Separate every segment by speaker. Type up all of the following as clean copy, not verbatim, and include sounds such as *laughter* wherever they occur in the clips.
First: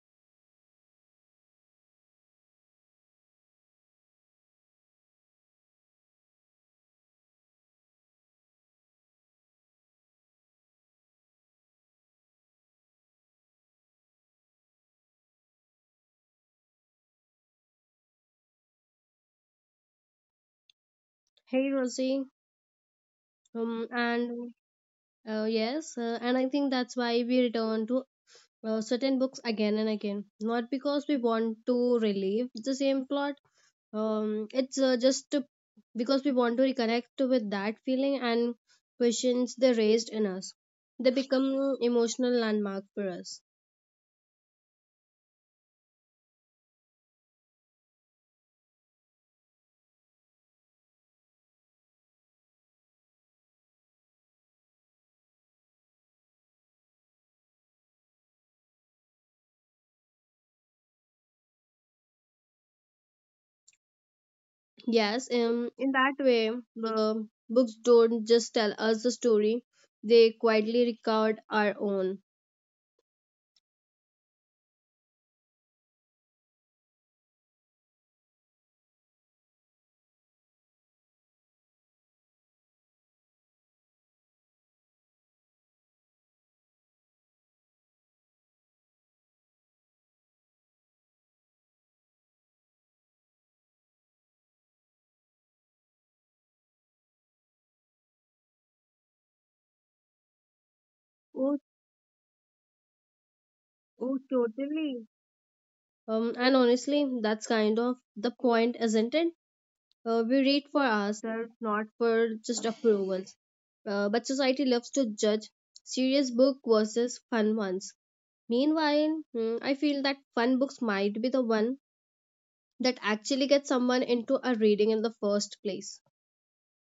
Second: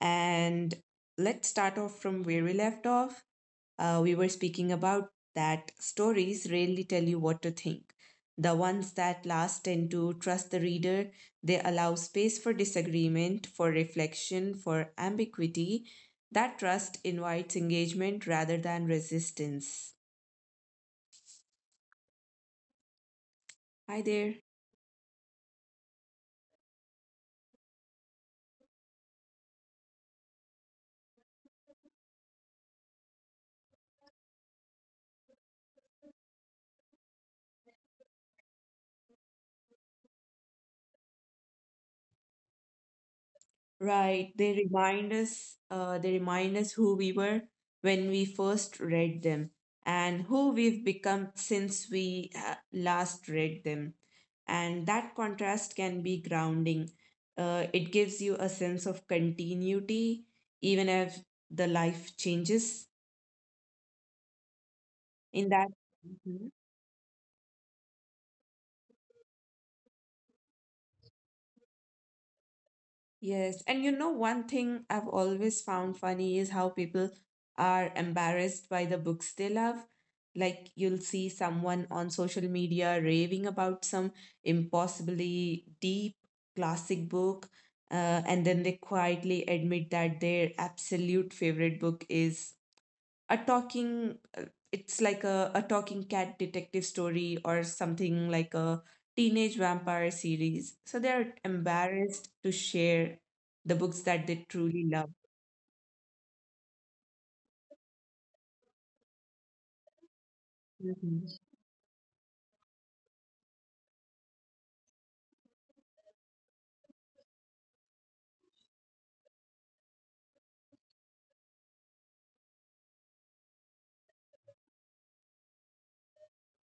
Speaker 1: And let's start off from where we left off. We were speaking about that stories rarely tell you what to think. The ones that last tend to trust the reader, they allow space for disagreement, for reflection, for ambiguity. That trust invites engagement rather than resistance.
Speaker 2: Hey Rosie.
Speaker 1: Hi there.
Speaker 2: And Yes. And I think that's why we return to certain books again and again. Not because we want to relive the same plot. Um, it's uh, just to, because we want to reconnect with that feeling and questions they raised in us. They become emotional landmark for us.
Speaker 1: Right. They remind us who we were when we first read them and who we've become since we last read them. And that contrast can be grounding. It gives you a sense of continuity, even if the life changes
Speaker 2: Yes.
Speaker 1: in that.
Speaker 2: In that
Speaker 1: Mm-hmm.
Speaker 2: way, the books don't just tell us the story; they quietly record our own.
Speaker 1: Yes, and you know, one thing I've always found funny is how people are embarrassed by the books they love. Like, you'll see someone on social media raving about some impossibly deep classic book, and then they quietly admit that their absolute favorite book is a talking it's like a talking cat detective story or something like a teenage vampire series, so they're
Speaker 2: Oh,
Speaker 1: embarrassed to share the books
Speaker 2: oh,
Speaker 1: that they truly
Speaker 2: totally.
Speaker 1: love.
Speaker 2: And honestly, that's kind of the point, isn't it? We read for
Speaker 1: Mhm.
Speaker 2: ourselves, not for just approvals. But society loves to judge serious book versus fun ones. Meanwhile, I feel that fun books might be the one that actually gets someone into a reading in the first place.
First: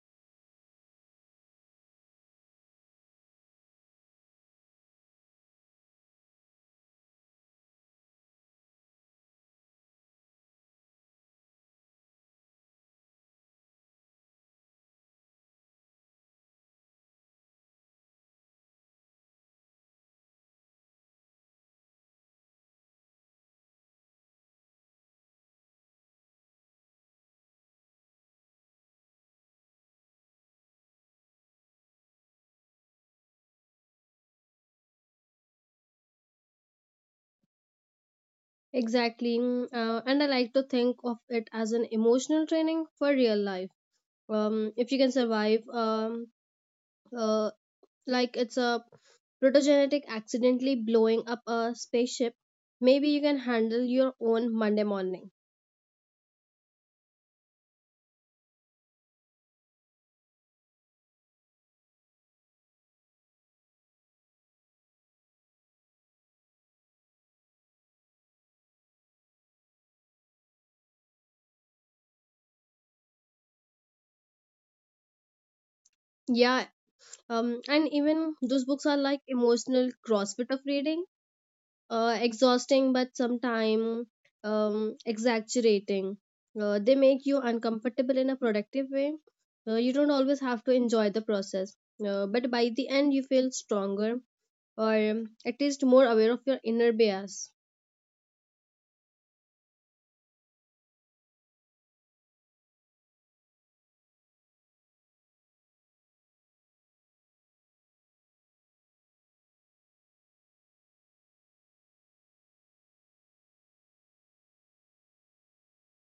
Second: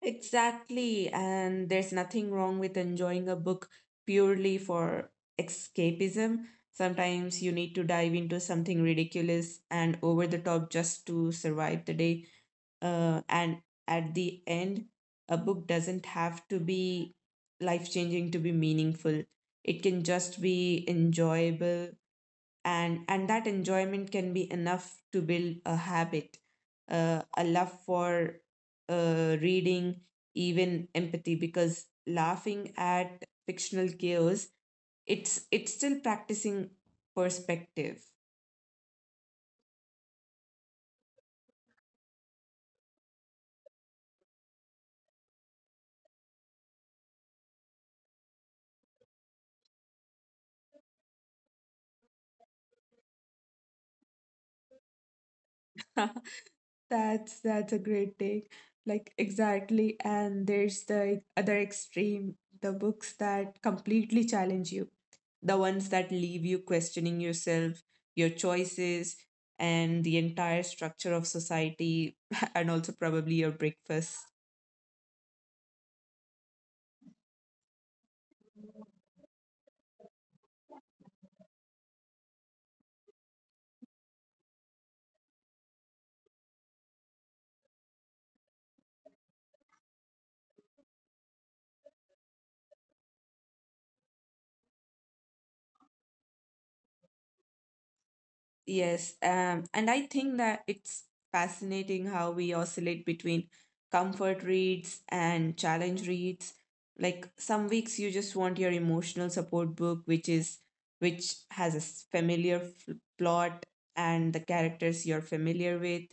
Speaker 1: Exactly. And there's nothing wrong with enjoying a book purely for escapism. Sometimes you need to dive into something ridiculous and over the top just to survive the day. And at the end, a book doesn't have to be life changing to be meaningful, it can just be enjoyable, and that enjoyment can be enough to build a habit, a love for reading, even empathy, because laughing at fictional chaos, it's still practicing perspective.
Speaker 2: Exactly. And I like to think of it as an emotional training for real life. If you can survive uh, like it's a protogenetic accidentally blowing up a spaceship, maybe you can handle your own Monday morning.
Speaker 1: *laughs* That's a great take. Like exactly, and there's the other extreme, the books that completely challenge you, the ones that leave you questioning yourself, your choices, and the entire structure of society, *laughs* and also probably your breakfast.
Speaker 2: Yeah. And even those books are like emotional crossfit of reading, exhausting but sometimes exaggerating. They make you uncomfortable in a productive way. You don't always have to enjoy the process, but by the end, you feel stronger or at least more aware of your inner bias.
Speaker 1: Yes, and I think that it's fascinating how we oscillate between comfort reads and challenge reads. Like some weeks you just want your emotional support book, which has a familiar plot and the characters you're familiar with,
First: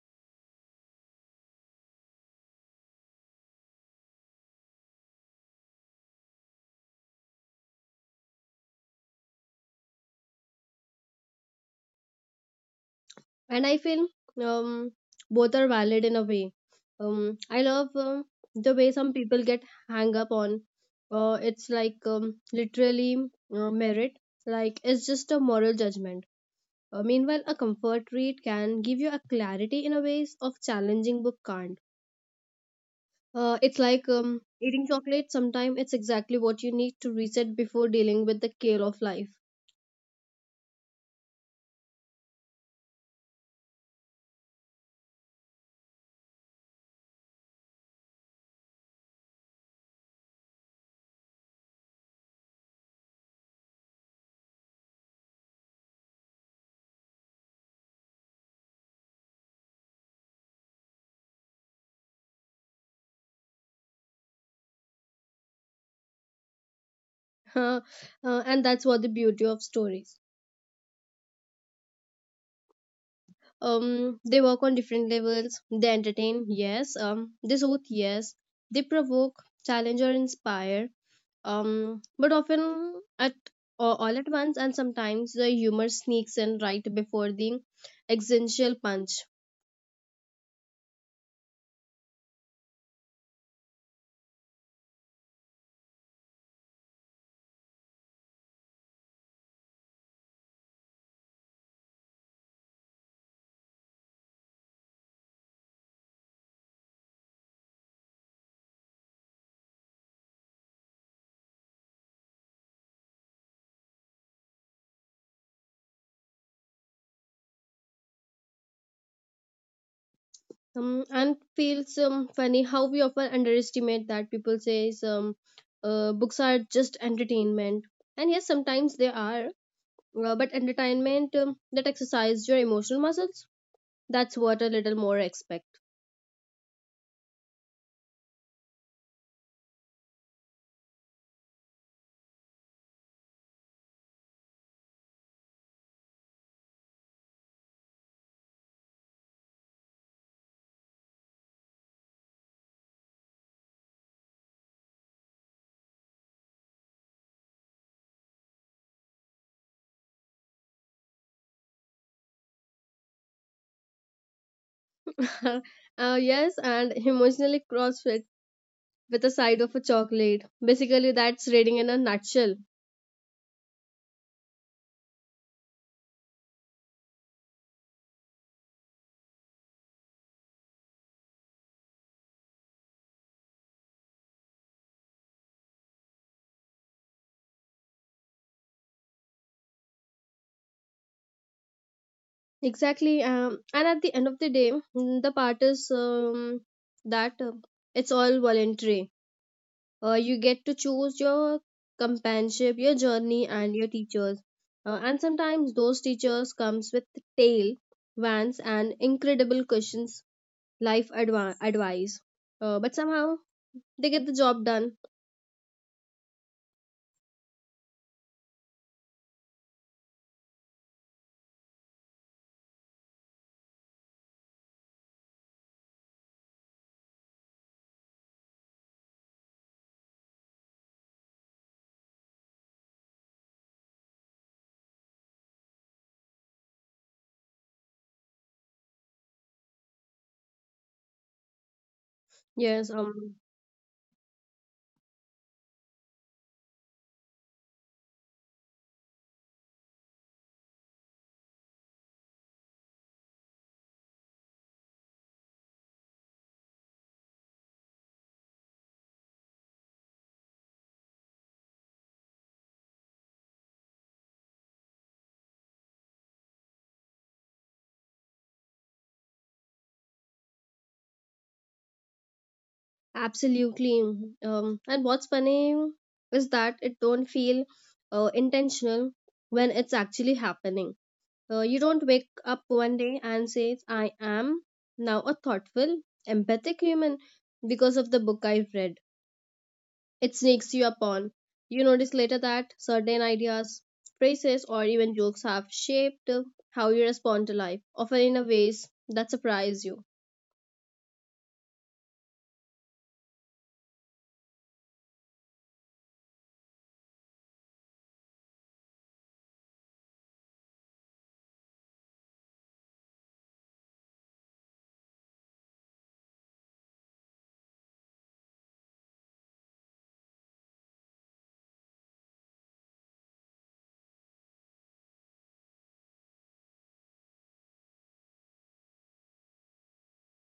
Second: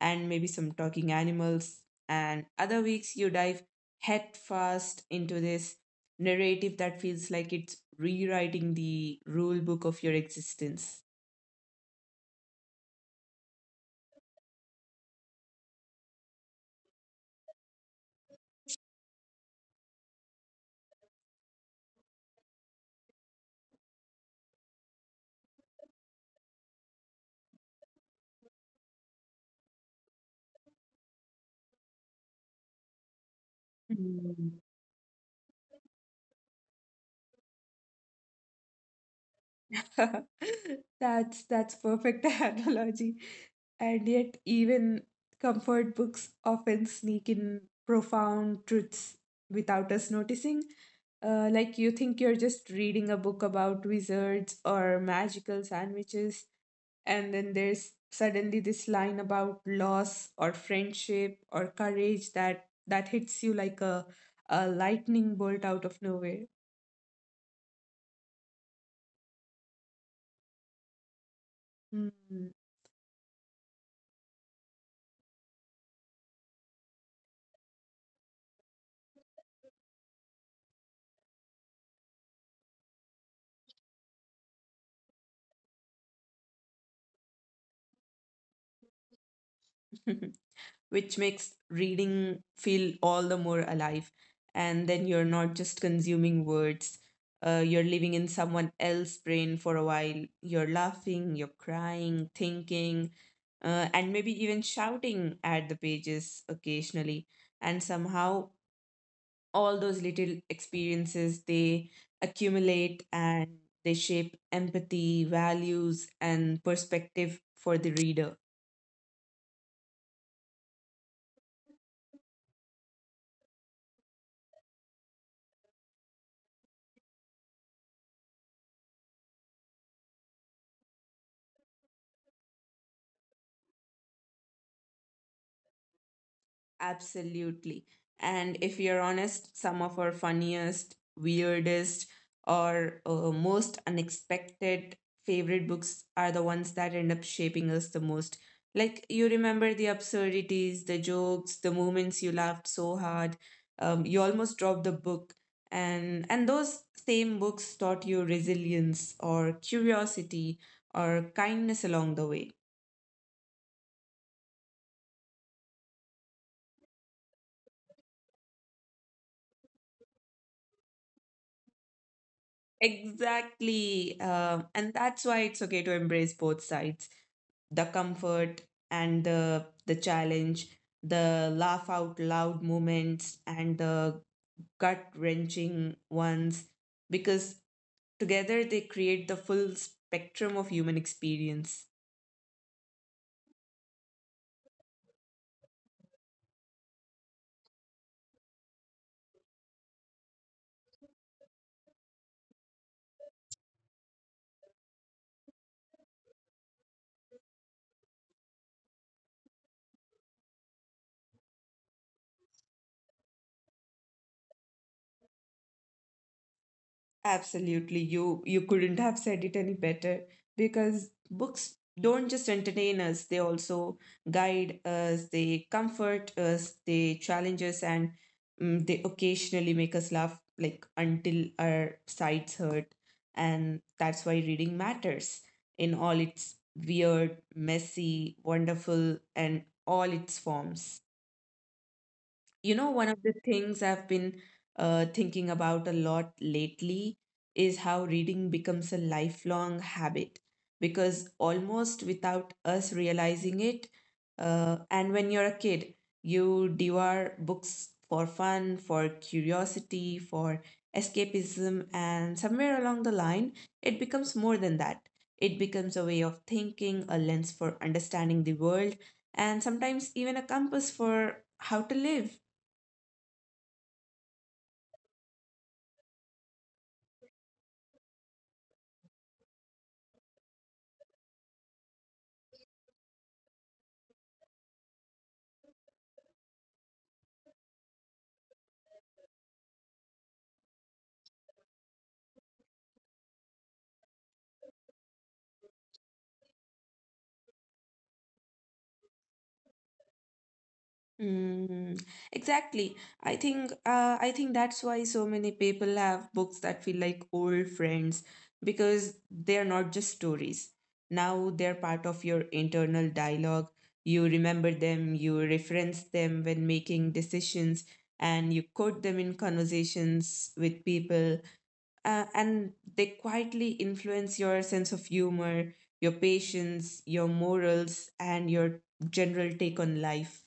Speaker 1: and maybe some talking animals. And other weeks you dive head first into this narrative that feels like it's rewriting the rule book of your existence.
Speaker 2: And I feel um, both are valid in a way. I love the way some people get hang up on. It's like literally merit, like it's just a moral judgment. Meanwhile, a comfort read can give you a clarity in a ways of challenging book can't. It's like eating chocolate. Sometimes it's exactly what you need to reset before dealing with the kale of life.
Speaker 1: *laughs* That's perfect *laughs* analogy. And yet even comfort books often sneak in profound truths without us noticing. Like you think you're just reading a book about wizards or magical sandwiches, and then there's suddenly this line about loss or friendship or courage that hits you like a lightning bolt out of nowhere.
Speaker 2: *laughs* uh, and that's what the beauty of stories.
Speaker 1: Hmm.
Speaker 2: Um, they work on different levels. They entertain, yes. They soothe, yes. They provoke, challenge, or inspire, but often at or all at once, and sometimes the humor sneaks in right before the existential punch.
Speaker 1: *laughs* Which makes reading feel all the more alive. And then you're not just consuming words, you're living in someone else's brain for a while. You're laughing, you're crying, thinking, and maybe even shouting at the pages occasionally. And somehow, all those little experiences, they accumulate and they shape empathy, values, and perspective for the reader.
Speaker 2: And feels funny how we often underestimate that people say, books are just entertainment, and yes, sometimes they are, but entertainment that exercise your emotional muscles, that's what a little more expect.
Speaker 1: Absolutely. And if you're honest, some of our funniest, weirdest, or most unexpected favorite books are the ones that end up shaping us the most. Like you remember the absurdities, the jokes, the moments you laughed so hard, you almost dropped the book, and those same books taught you resilience or curiosity or kindness along the way.
Speaker 2: *laughs* Yes, and emotionally CrossFit with a side of a chocolate. Basically, that's reading in a nutshell.
Speaker 1: Exactly. And that's why it's okay to embrace both sides, the comfort and the challenge, the laugh out loud moments and the gut wrenching ones, because together they create the full spectrum of human experience.
Speaker 2: Exactly. And at the end of the day, the part is that it's all voluntary. You get to choose your companionship, your journey, and your teachers. And sometimes those teachers comes with tale, vans, and incredible questions, advice. But somehow they get the job done.
Speaker 1: Absolutely. You couldn't have said it any better, because books don't just entertain us, they also guide us, they comfort us, they challenge us, and mm, they occasionally make us laugh like until our sides hurt. And that's why reading matters in all its weird, messy, wonderful, and all its forms. You
Speaker 2: Yes.
Speaker 1: know, one of the things I've been thinking about a lot lately is how reading becomes a lifelong habit, because almost without us realizing it, and when you're a kid, you devour books for fun, for curiosity, for escapism, and somewhere along the line, it becomes more than that. It becomes a way of thinking, a lens for understanding the world, and sometimes even a compass for how to live.
Speaker 2: Absolutely. And what's funny is that it don't feel intentional when it's actually happening. You don't wake up one day and say, I am now a thoughtful, empathic human because of the book I've read. It sneaks you upon. You notice later that certain ideas, phrases, or even jokes have shaped how you respond to life, often in a ways that surprise you.
Speaker 1: Mm, exactly. I think that's why so many people have books that feel like old friends, because they're not just stories. Now they're part of your internal dialogue. You remember them, you reference them when making decisions, and you quote them in conversations with people, and they quietly influence your sense of humor, your patience, your morals, and your general take on life.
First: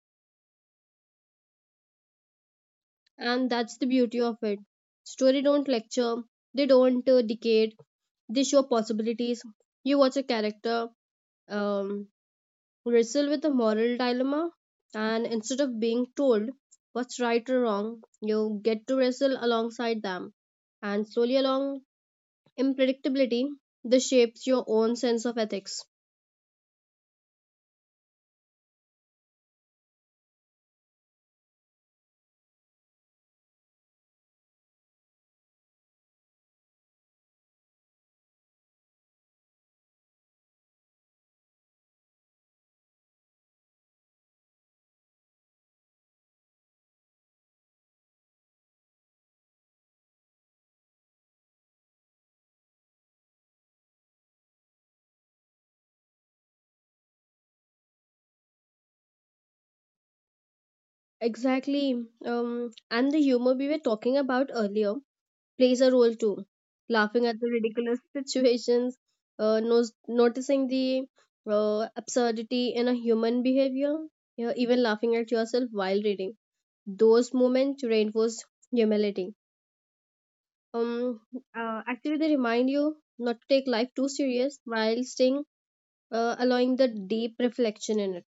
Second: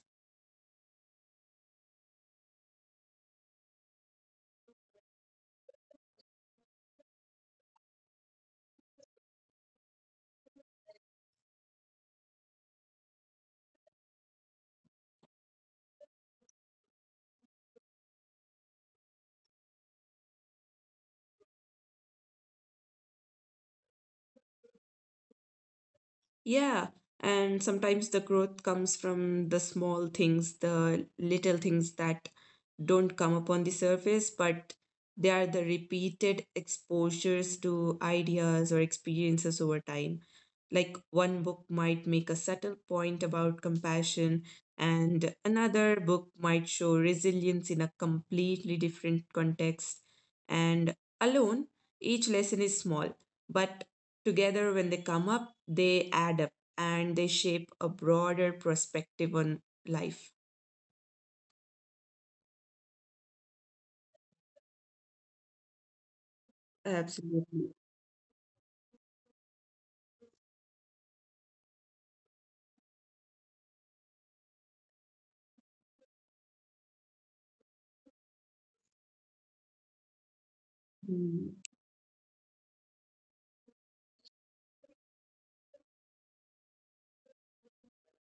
Speaker 2: And that's the beauty of it. Story don't lecture, they don't decade, they show possibilities. You watch a character um, wrestle with a moral dilemma, and instead of being told what's right or wrong, you get to wrestle alongside them, and slowly along unpredictability this shapes your own sense of ethics.
Speaker 1: Yeah, and sometimes the growth comes from the small things, the little things that don't come up on the surface, but they are the repeated exposures to ideas or experiences over time. Like one book might make a subtle point about compassion, and another book might show resilience in a completely different context. And alone, each lesson is small, but together when they come up, they add up and they shape a broader perspective on life.
Speaker 2: Exactly. And the humor we were talking about earlier plays a role too. Laughing at the
Speaker 1: Absolutely.
Speaker 2: ridiculous *laughs* situations, noticing the absurdity in a human behavior, yeah, even laughing at yourself while reading. Those moments reinforce humility. Um,
Speaker 1: Mm.
Speaker 2: Actually, they remind you not to take life too serious while staying, allowing the deep reflection in it.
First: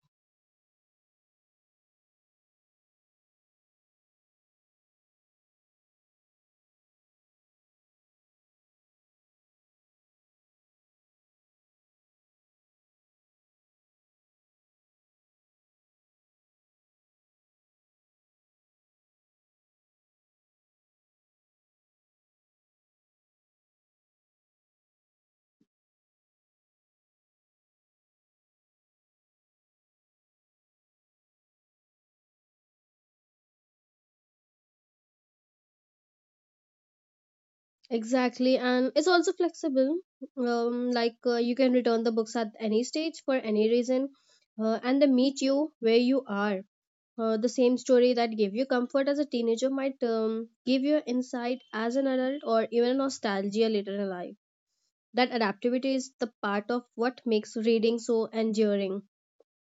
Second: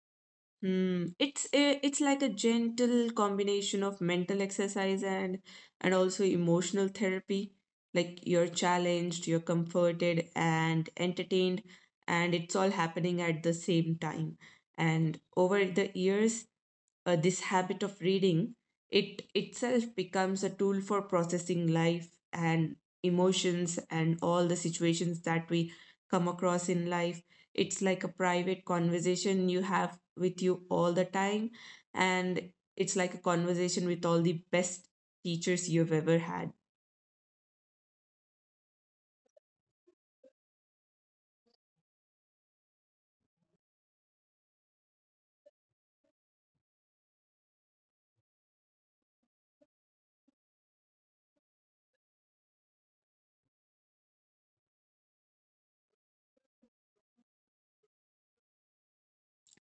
Speaker 1: Hmm. It's a, it's like a gentle combination of mental exercise and also emotional therapy. Like you're challenged, you're comforted and entertained, and it's all happening at the same time. And over the years, this habit of reading, it itself becomes a tool for processing life and emotions and all the situations that we come across in life. It's like a private conversation you have with you all the time, and it's like a conversation with all the best teachers you've ever had.
Speaker 2: Exactly, and it's also flexible. You can return the books at any stage for any reason, and they meet you where you are. The same story that gave you comfort as a teenager might give you insight as an adult or even nostalgia later in life. That adaptability is the part of what makes reading so enduring.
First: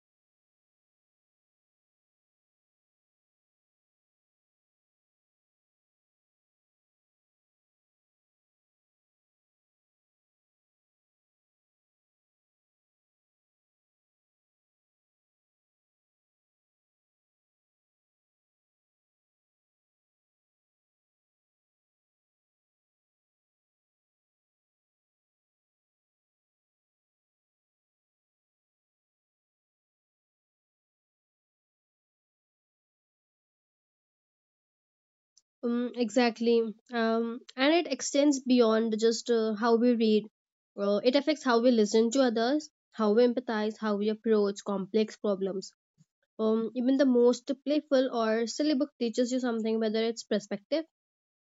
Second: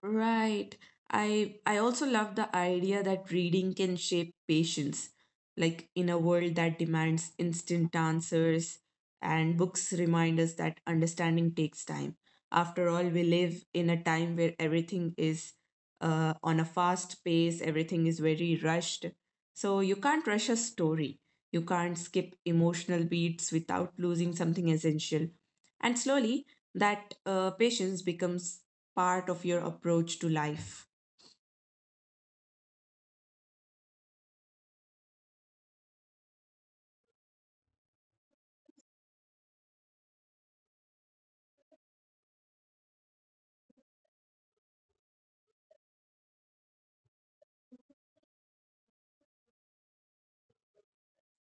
Speaker 1: Right. I also love the idea that reading can shape patience. Like in a world that demands instant answers, and books remind us that understanding takes time. After all, we live in a time where everything is on a fast pace, everything is very rushed. So you can't rush a story. You can't skip emotional beats without losing something essential. And slowly, that patience becomes part of your approach to life.
Speaker 2: Exactly. And it extends beyond just how we read. It affects how we listen to others, how we empathize, how we approach complex problems. Even the most playful or silly book teaches you something, whether it's perspective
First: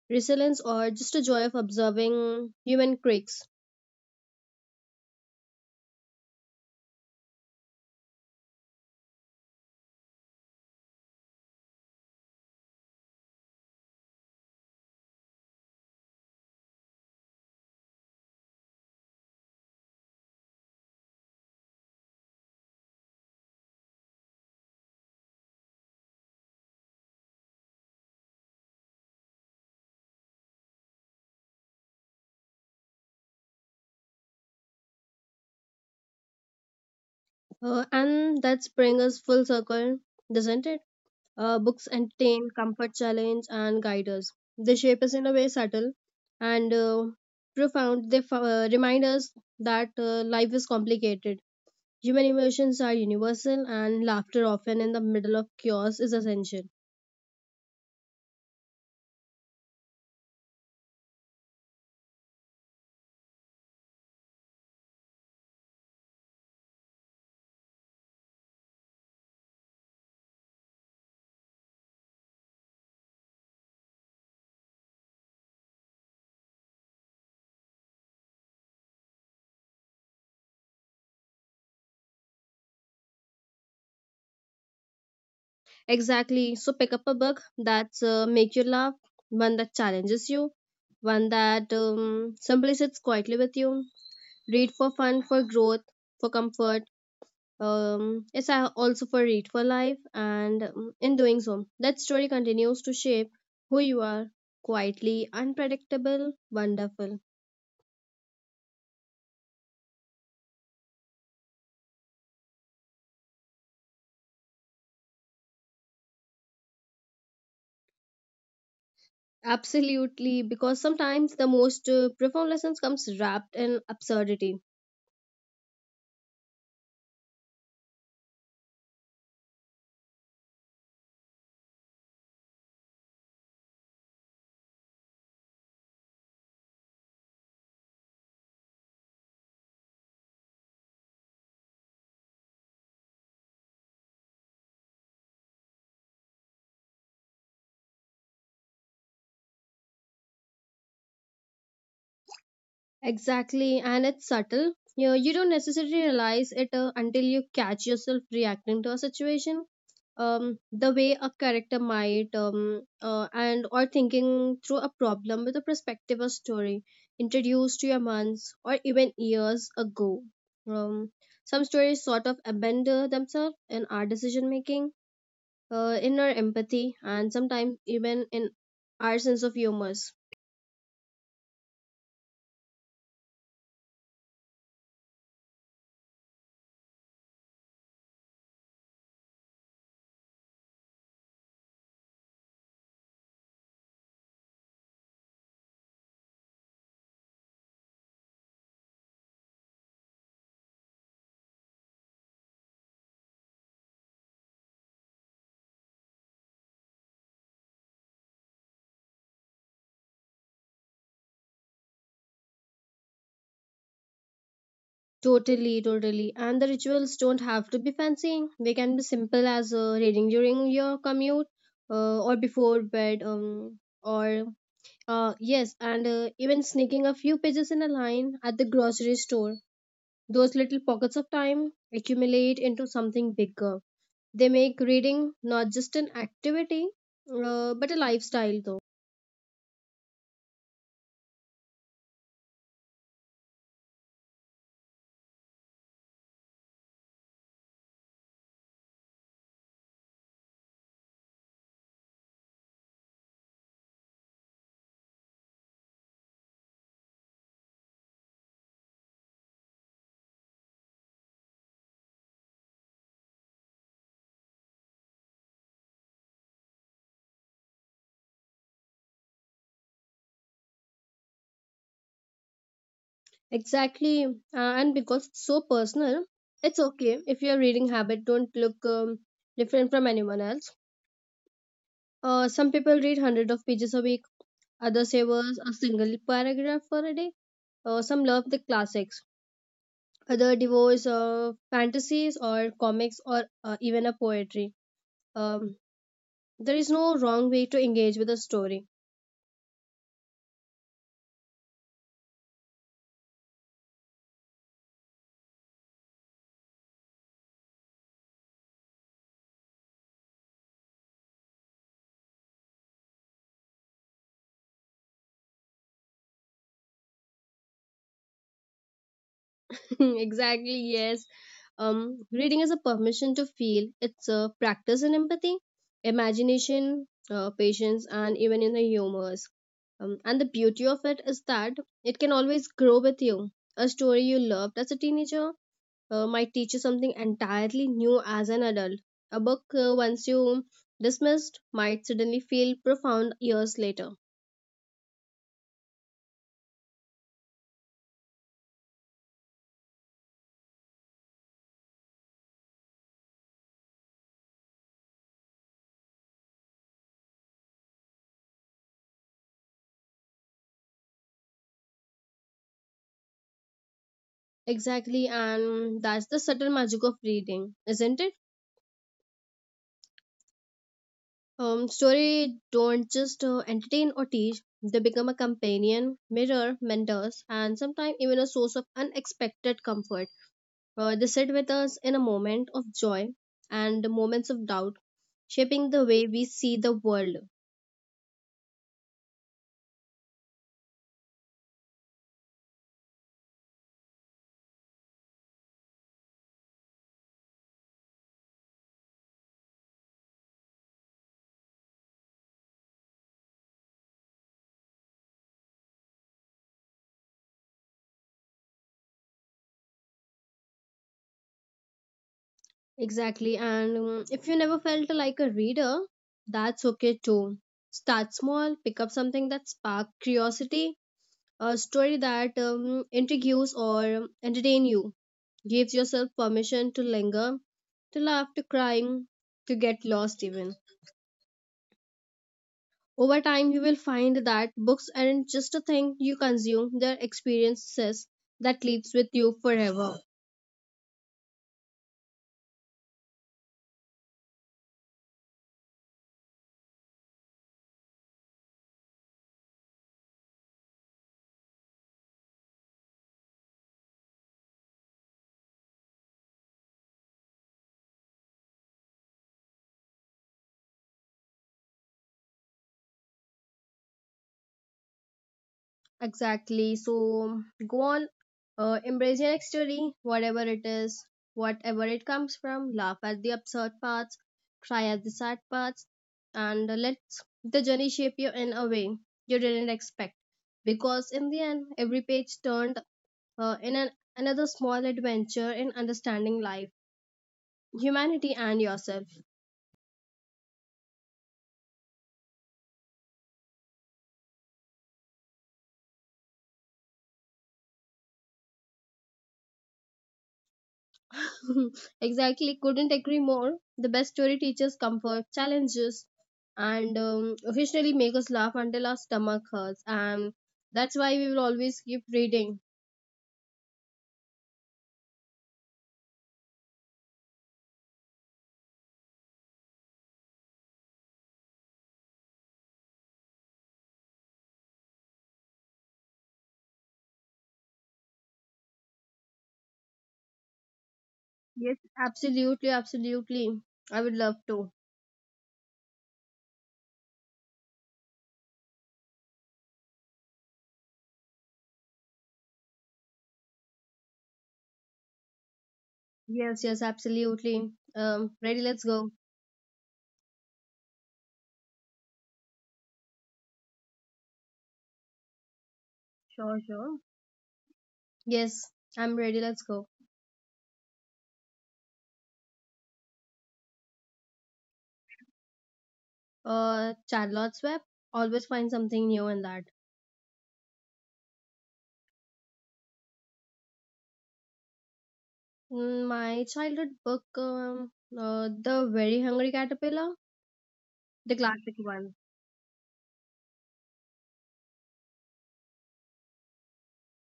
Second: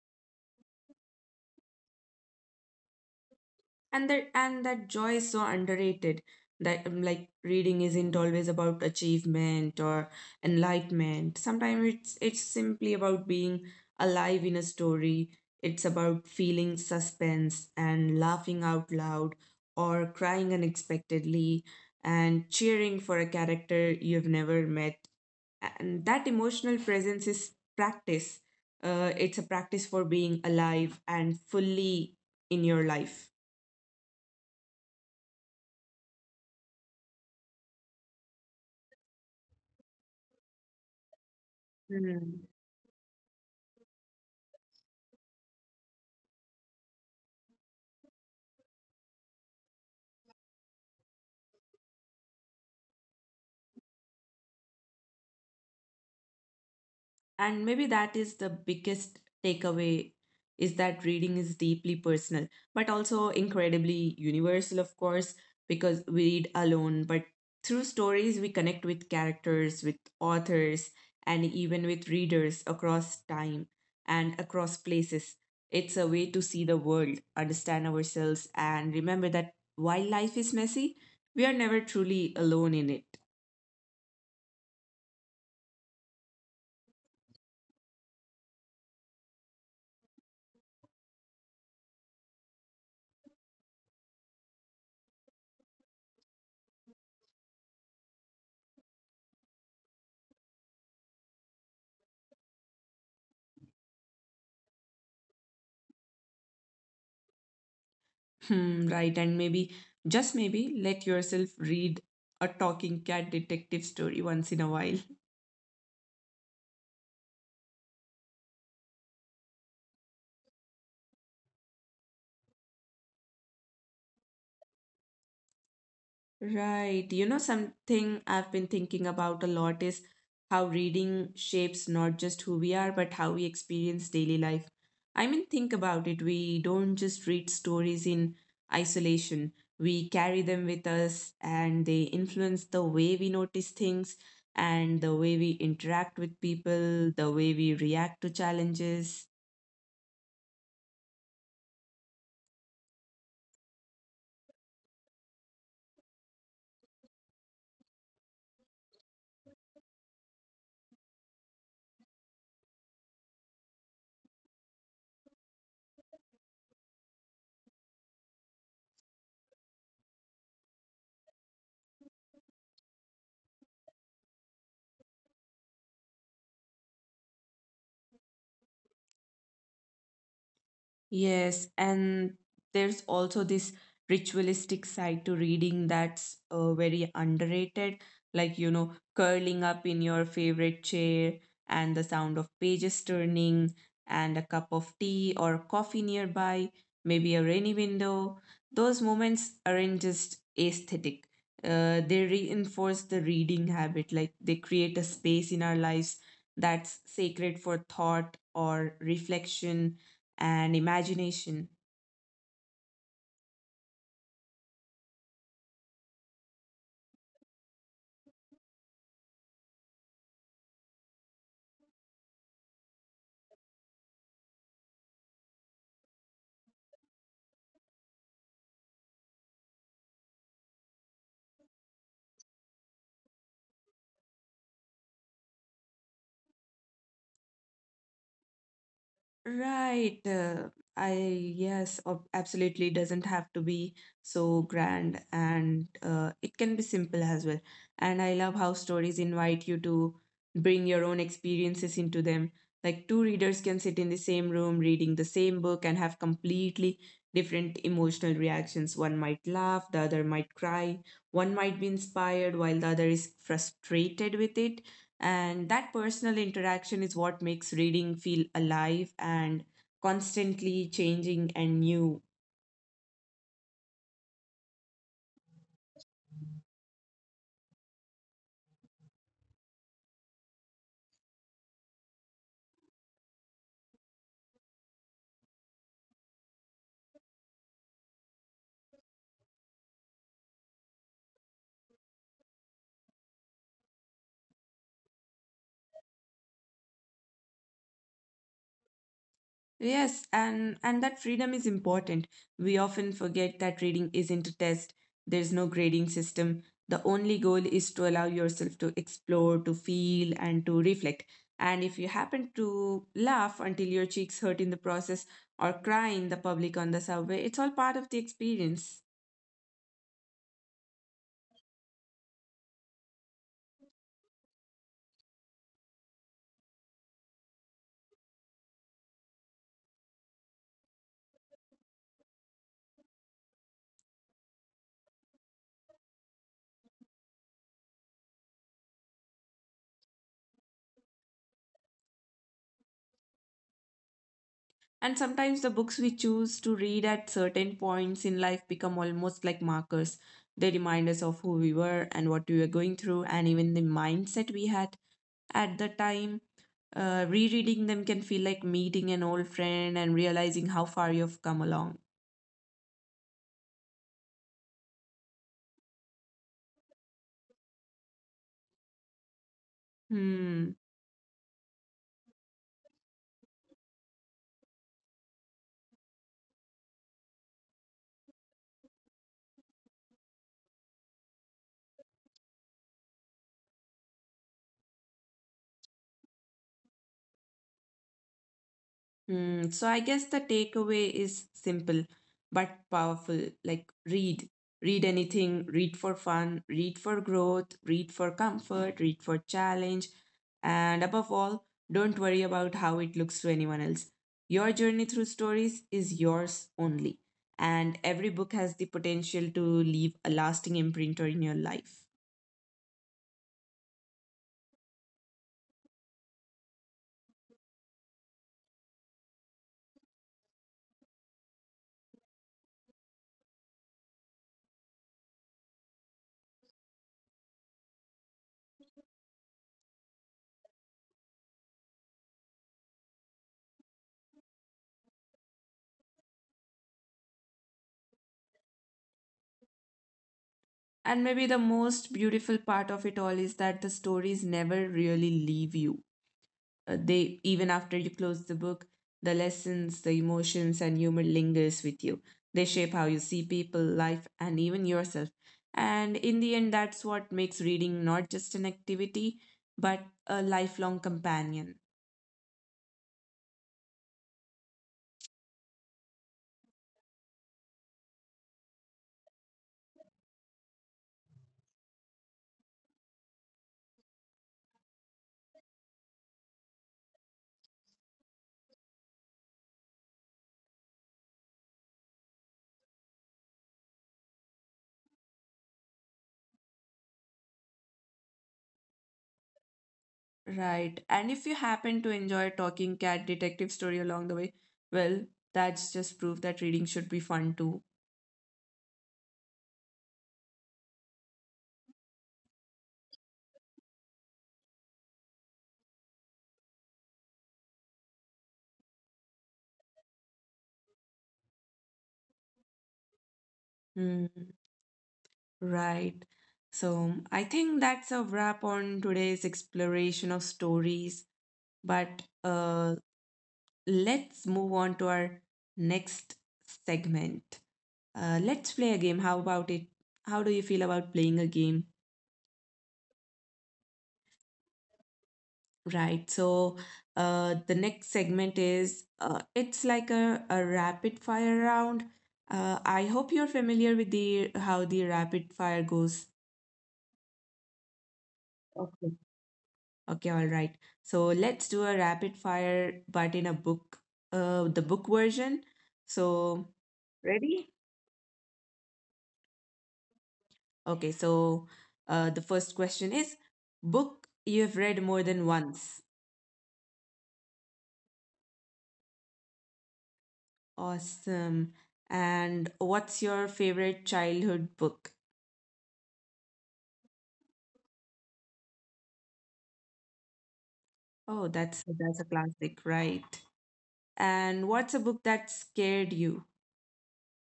Speaker 2: resilience, or just a joy of observing human quirks.
Speaker 1: And that joy is so underrated. That like reading isn't always about achievement or enlightenment. Sometimes it's simply about being alive in a story. It's about feeling suspense and laughing out loud or crying unexpectedly and cheering for a character you've never met, and that emotional presence is practice. It's a practice for being alive and fully in your life.
Speaker 2: And that's bring us full circle, doesn't it? Books entertain, comfort, challenge, and guide us. They shape us in a way subtle and profound. Remind us that life is complicated. Human emotions are universal, and laughter, often in the middle of chaos, is essential.
Speaker 1: And maybe that is the biggest takeaway, is that reading is deeply personal but also incredibly universal, of course, because we read alone, but through stories we connect with characters, with authors, and even with readers across time and across places. It's a way to see the world, understand ourselves, and remember that while life is messy, we are never truly alone in it.
Speaker 2: Exactly. So pick up a book that's make you laugh, one that challenges you, one that simply sits quietly with you. Read for fun, for growth, for comfort. Also for read for life, and in doing so, that story continues to shape who you are. Quietly unpredictable, wonderful.
Speaker 1: Hmm, right, and maybe, just maybe, let yourself read a talking cat detective story once in a while.
Speaker 2: Absolutely, because sometimes the most profound lessons comes wrapped in absurdity.
Speaker 1: Right. You know, something I've been thinking about a lot is how reading shapes not just who we are, but how we experience daily life. I mean, think about it. We don't just read stories in isolation, we carry them with us, and they influence the way we notice things and the way we interact with people, the way we react to challenges.
Speaker 2: Exactly, and it's subtle. You know, you don't necessarily realize it until you catch yourself reacting to a situation. The way a character might, and or thinking through a problem with a perspective or story introduced to you months or even years ago. Um, some stories sort of abandon themselves in our decision making, in our empathy, and sometimes even in our sense of humor.
Speaker 1: Yes, and there's also this ritualistic side to reading that's very underrated, like, you know, curling up in your favorite chair and the sound of pages turning and a cup of tea or coffee nearby, maybe a rainy window. Those moments aren't just aesthetic. They reinforce the reading habit, like they create a space in our lives that's sacred for thought or reflection and imagination.
Speaker 2: Totally. And the rituals don't have to be fancy. They can be simple as reading during your commute, or before bed, or yes, and even sneaking a few pages in a line at the grocery store. Those little pockets of time accumulate into something bigger. They make reading not just an activity, but a lifestyle, though.
Speaker 1: Right. I yes, absolutely doesn't have to be so grand, and it can be simple as well. And I love how stories invite you to bring your own experiences into them. Like two readers can sit in the same room reading the same book and have completely different emotional reactions. One might laugh, the other might cry, one might be inspired while the other is frustrated with it. And that personal interaction is what makes reading feel alive and constantly changing and new.
Speaker 2: Exactly, and because it's so personal, it's okay if your reading habit don't look different from anyone else. Some people read hundred of pages a week, others savor a single paragraph for a day. Some love the classics, other devours fantasies or comics or even a poetry. Um, there is no wrong way to engage with a story.
Speaker 1: Yes, and, that freedom is important. We often forget that reading isn't a test, there's no grading system. The only goal is to allow yourself to explore, to feel, and to reflect. And if you happen to laugh until your cheeks hurt in the process or cry in the public on the subway, it's all part of the experience.
Speaker 2: *laughs* exactly, yes. Reading is a permission to feel. It's a practice in empathy, imagination, patience, and even in the humors. And the beauty of it is that it can always grow with you. A story you loved as a teenager might teach you something entirely new as an adult. A book, once you dismissed, might suddenly feel profound years later.
Speaker 1: And sometimes the books we choose to read at certain points in life become almost like markers. They remind us of who we were and what we were going through, and even the mindset we had at the time. Rereading them can feel like meeting an old friend and realizing how far you've come along.
Speaker 2: Exactly, and that's the subtle magic of reading, isn't it?
Speaker 1: Hmm.
Speaker 2: Story don't just entertain or teach; they become a companion, mirror, mentors, and sometimes even a source of unexpected comfort. They sit with us in a moment of joy and moments of doubt, shaping the way we see the world.
Speaker 1: Hmm. So I guess the takeaway is simple but powerful. Like read, read anything, read for fun, read for growth, read for comfort, read for challenge, and above all, don't worry about how it looks to anyone else. Your journey through stories is yours only, and every book has the potential to leave a lasting imprint in your life.
Speaker 2: Exactly, and if you never felt like a reader, that's okay too. Start small, pick up something that spark curiosity, a story that intrigues or entertain you. Give yourself permission to linger, to laugh, to crying, to get lost even. Over time, you will find that books aren't just a thing you consume, they're experiences that lives with you forever.
Speaker 1: And maybe the most beautiful part of it all is that the stories never really leave you. They even after you close the book, the lessons, the emotions and humor lingers with you. They shape how you see people, life and even yourself. And in the end that's what makes reading not just an activity but a lifelong companion.
Speaker 2: Exactly. So go on, embrace your next story, whatever it is, whatever it comes from. Laugh at the absurd parts, cry at the sad parts, and let the journey shape you in a way you didn't expect, because in the end every page turned uh, in an, another small adventure in understanding life, humanity, and yourself.
Speaker 1: Right. And if you happen to enjoy talking cat detective story along the way, well, that's just proof that reading should be fun too.
Speaker 2: *laughs* exactly, couldn't agree more. The best story teaches comfort, challenges, and occasionally make us laugh until our stomach hurts. And that's why we will always keep reading.
Speaker 1: Hmm. Right. So I think that's a wrap on today's exploration of stories. But let's move on to our next segment. Let's play a game. How about it? How do you feel about playing a game?
Speaker 2: Yes, absolutely, absolutely. I would love to.
Speaker 1: Right. So the next segment is it's like a rapid fire round. I hope you're familiar with the how the rapid fire goes.
Speaker 2: Yes, yes, absolutely. Ready? Let's
Speaker 1: Okay.
Speaker 2: go.
Speaker 1: Okay. All right. So let's do a rapid fire, but in a book, the book version. So
Speaker 2: Sure, sure.
Speaker 1: ready?
Speaker 2: Yes, I'm ready. Let's go.
Speaker 1: Okay, so the first question is book you have read more than once.
Speaker 2: Charlotte's Web. Always find something new in that.
Speaker 1: Awesome. And what's your favorite childhood book?
Speaker 2: My childhood book, The Very Hungry Caterpillar,
Speaker 1: Oh,
Speaker 2: the
Speaker 1: that's
Speaker 2: classic
Speaker 1: that's a
Speaker 2: one.
Speaker 1: classic, right? And what's a book that scared you?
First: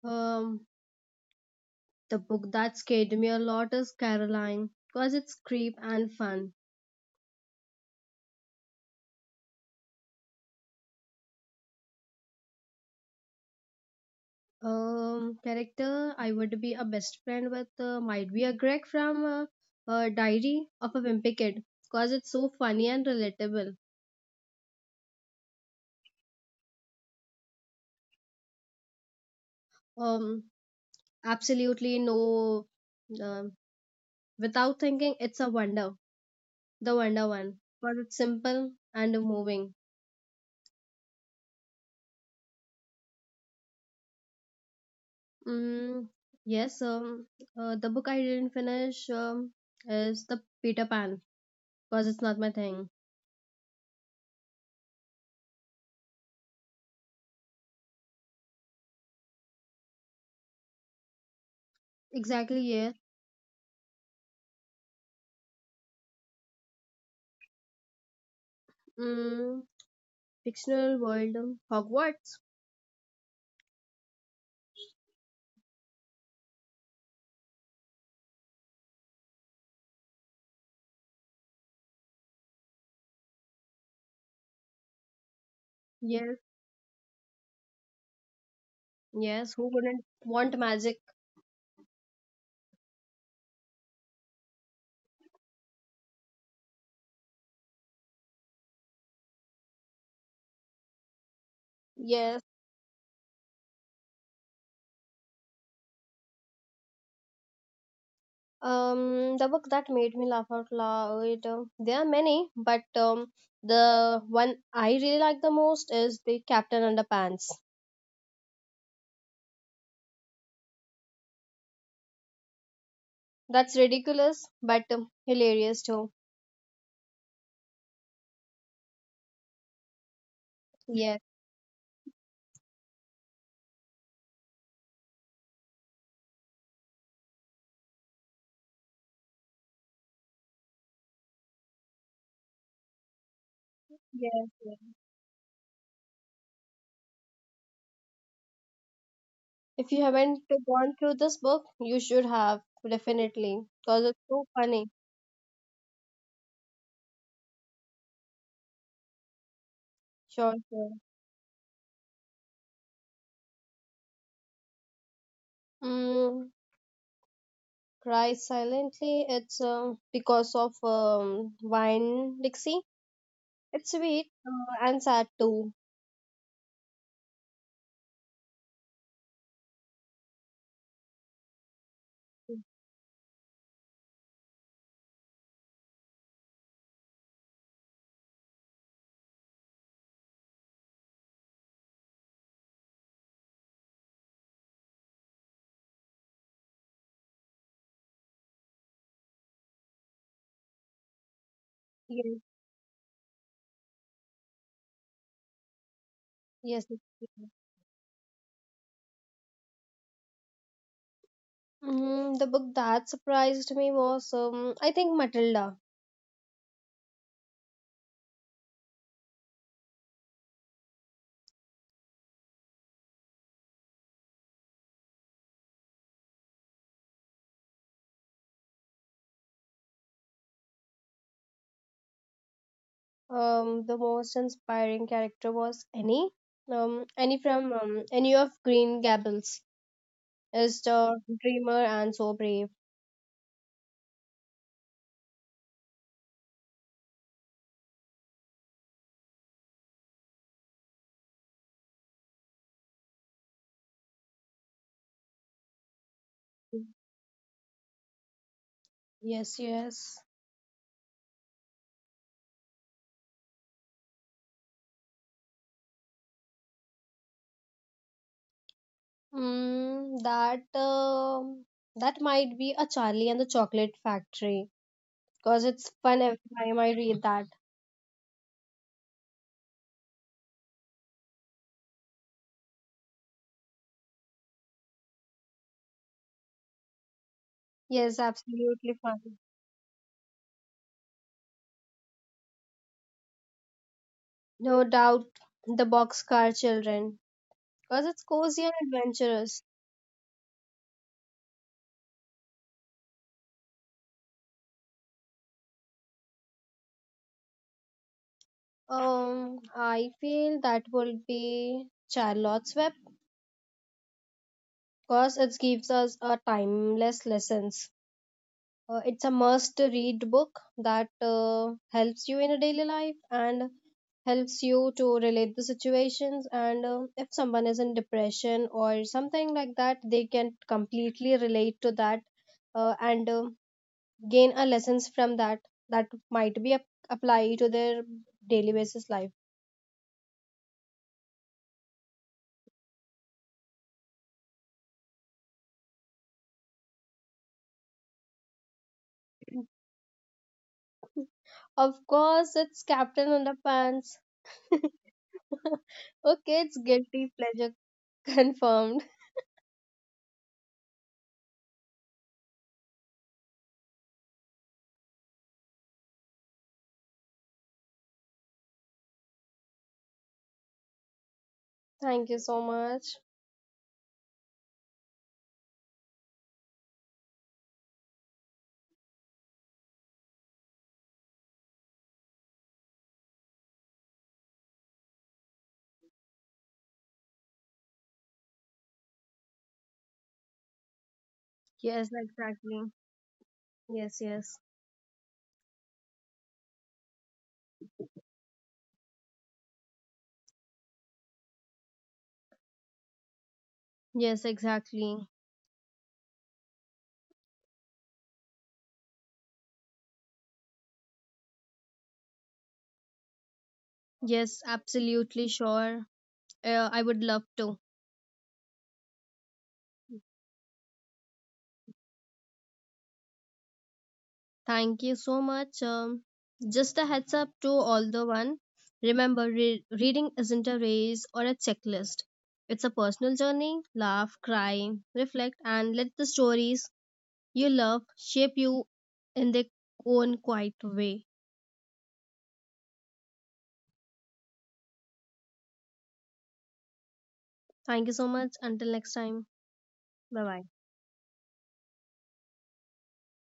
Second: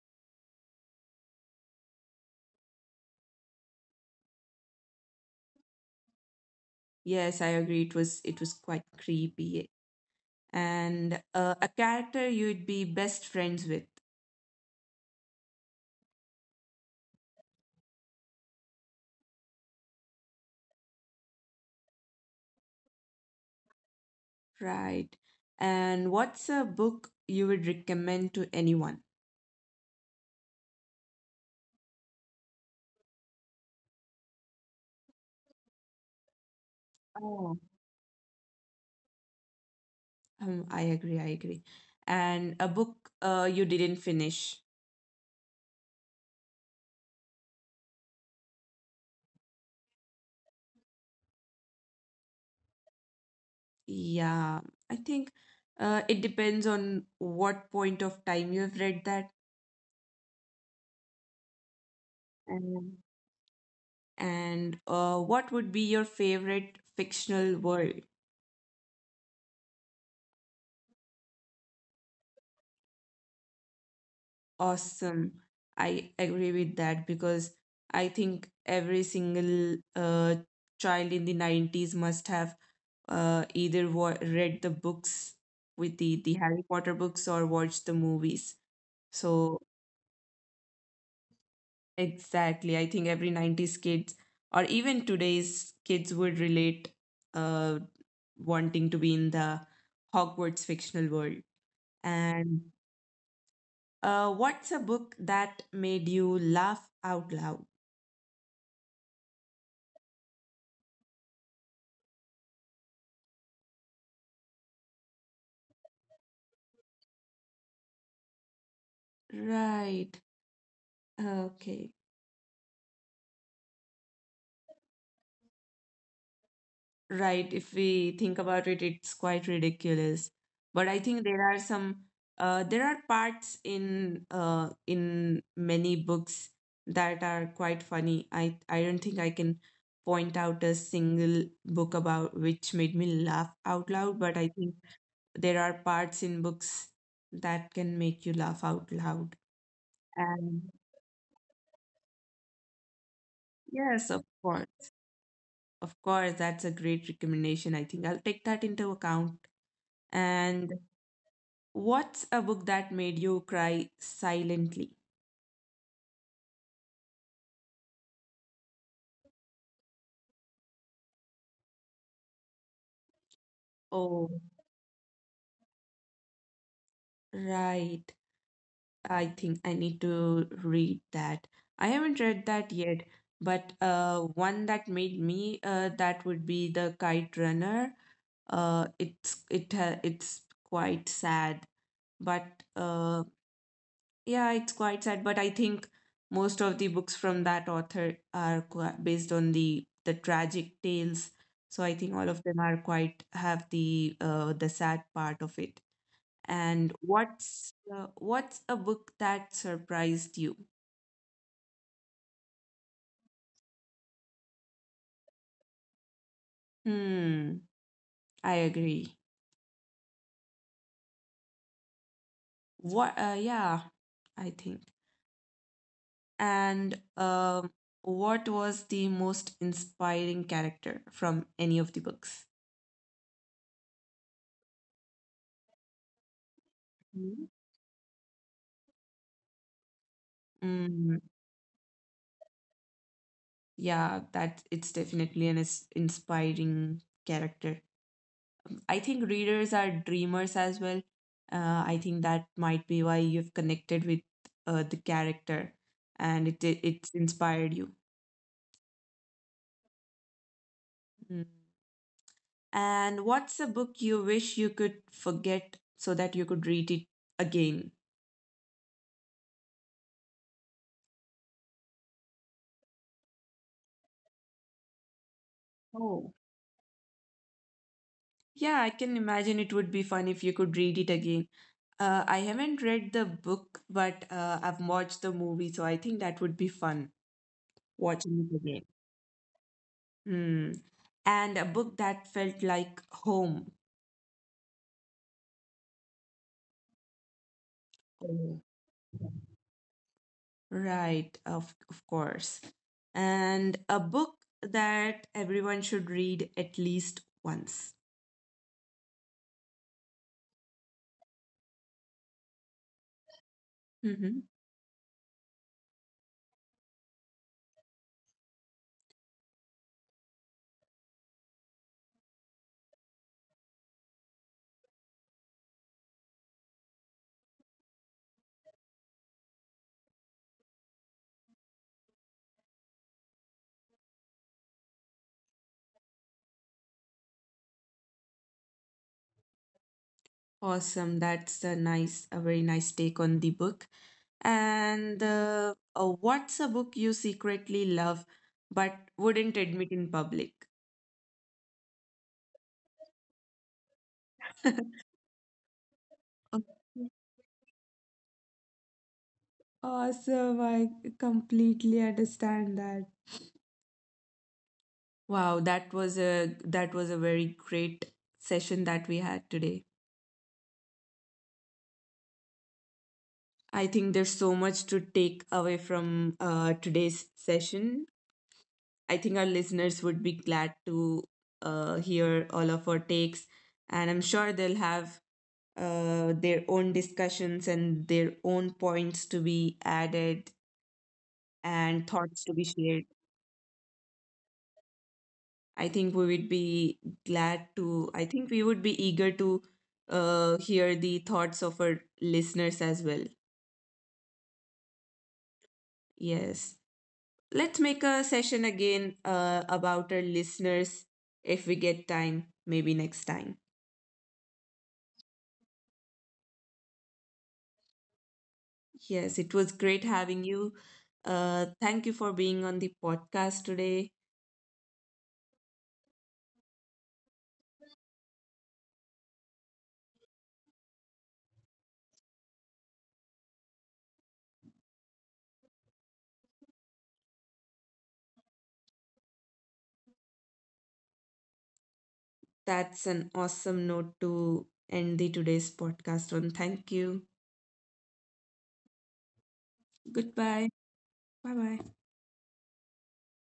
Speaker 2: Um, the book that scared me a lot is Caroline, because it's creep and fun.
Speaker 1: Yes, I agree. It was quite creepy. And a character you'd be best friends with,
Speaker 2: Character I would be a best friend with might be a Greg from Diary of a Wimpy Kid, because it's so funny and relatable.
Speaker 1: right? And what's a book you would recommend to anyone?
Speaker 2: Um, Absolutely no, um without thinking, it's a wonder, the wonder
Speaker 1: Oh.
Speaker 2: one, because it's simple and moving.
Speaker 1: I agree, I agree. And a book you didn't finish.
Speaker 2: Mm, yes, the book I didn't finish is the Peter Pan because it's not my thing.
Speaker 1: Yeah, I think it depends on what point of time you have read that.
Speaker 2: Exactly, yeah.
Speaker 1: Um, And what would be your favorite fictional world?
Speaker 2: Mm, Fictional world, Hogwarts.
Speaker 1: Awesome. I agree with that because I think every single child in the 90s must have either read the books with the
Speaker 2: Yes,
Speaker 1: Harry Potter books or watched the movies.
Speaker 2: yes.
Speaker 1: So
Speaker 2: Who wouldn't want magic?
Speaker 1: exactly. I think every 90s kids or even today's kids would relate uh, wanting to be in the Hogwarts fictional world.
Speaker 2: Yes.
Speaker 1: And what's a book that made you laugh out loud?
Speaker 2: The book that made me laugh out loud. There are many, but the one I really like the most is the Captain Underpants.
Speaker 1: Right. Okay.
Speaker 2: That's ridiculous, but hilarious too.
Speaker 1: Right, if we think about it, it's quite ridiculous. But I
Speaker 2: Yes,
Speaker 1: think there are some there are parts in many books that are quite funny. I don't think I can point out a single book about which made me laugh out loud, but I think
Speaker 2: yes.
Speaker 1: there are parts in books that can make you laugh out loud.
Speaker 2: If you haven't
Speaker 1: And
Speaker 2: gone through this book, you should have definitely because
Speaker 1: yes,
Speaker 2: it's so funny.
Speaker 1: of course, that's a great recommendation. I think I'll take that into account.
Speaker 2: Sure,
Speaker 1: And
Speaker 2: sure.
Speaker 1: what's a book that made you cry silently?
Speaker 2: Mm, Cry silently. It's because of wine Dixie. It's
Speaker 1: Oh,
Speaker 2: sweet and sad too.
Speaker 1: right. I think I need to read that. I haven't read that yet, but one that made me that would be The Kite Runner. It's it's quite sad, but uh, yeah, it's quite sad, but I think most of the books from that author are based on the tragic tales. So I think all
Speaker 2: Yes,
Speaker 1: of them are quite have the sad part of it.
Speaker 2: yes.
Speaker 1: And
Speaker 2: It's sweet.
Speaker 1: what's a book that surprised you?
Speaker 2: The book that surprised me was I think Matilda.
Speaker 1: Hmm, I agree. What? Yeah, I think. And what was the most inspiring character from any of the books?
Speaker 2: The most inspiring character was Annie. Annie from Annie of Green Gables is
Speaker 1: Hmm.
Speaker 2: the dreamer and so brave.
Speaker 1: Yeah, that it's definitely an inspiring character. I think readers are dreamers as well. I think that might be why you've connected with the character, and it's inspired you.
Speaker 2: Yes, yes.
Speaker 1: Mm. And what's a book you wish you could forget so that you could read it again?
Speaker 2: Mm, that um that might be a Charlie and the Chocolate Factory because it's fun
Speaker 1: Oh,
Speaker 2: every time I read that.
Speaker 1: yeah, I can imagine it would be fun if you could read it again. I haven't read the book, but I've watched the movie, so I think that would be fun
Speaker 2: Yes,
Speaker 1: watching it again.
Speaker 2: absolutely fun.
Speaker 1: Mm. And a book that felt like home.
Speaker 2: No doubt, the Boxcar Children because it's
Speaker 1: Oh,
Speaker 2: cozy and adventurous.
Speaker 1: right, of course. And a book that everyone should read at least once.
Speaker 2: I feel that would be Charlotte's Web
Speaker 1: Hmm.
Speaker 2: because it gives us a timeless lessons. It's a must read book that helps you in a daily life and helps you to relate the situations, and if someone is in depression or something like that, they can completely relate to that and gain a lessons from that that might apply to their daily basis life.
Speaker 1: Awesome. That's a nice, a very nice take on the book. And what's a book you secretly love but wouldn't admit in public?
Speaker 2: Of course it's captain underpants.
Speaker 1: *laughs*
Speaker 2: *laughs* okay, it's
Speaker 1: Okay.
Speaker 2: guilty pleasure. *laughs* confirmed.
Speaker 1: Awesome. I completely understand that. Wow, that was a very great session that we had today.
Speaker 2: Thank you so much.
Speaker 1: I think there's so much to take away from today's session. I think our listeners would be glad to hear all of our takes, and I'm sure they'll have their own discussions and their own points to be added and
Speaker 2: Yes,
Speaker 1: thoughts to be
Speaker 2: exactly.
Speaker 1: shared.
Speaker 2: Yes, yes.
Speaker 1: I think we would be glad to, I think we would be eager to hear the thoughts of our listeners as well.
Speaker 2: Yes, exactly.
Speaker 1: Yes. Let's make a session again about our listeners if we get time, maybe next time.
Speaker 2: Yes, absolutely sure. I would love to.
Speaker 1: Yes, it was great having you. Thank you for being on the podcast today.
Speaker 2: Thank you so much. Just a heads up to all the one. Remember, reading isn't a race or a checklist. It's a personal journey. Laugh, cry, reflect, and let the stories you love shape you in their own quiet way.
Speaker 1: That's an awesome note to end the today's podcast on. Thank you.
Speaker 2: Thank you so much. Until next time. Bye
Speaker 1: Goodbye.
Speaker 2: bye.
Speaker 1: Bye bye.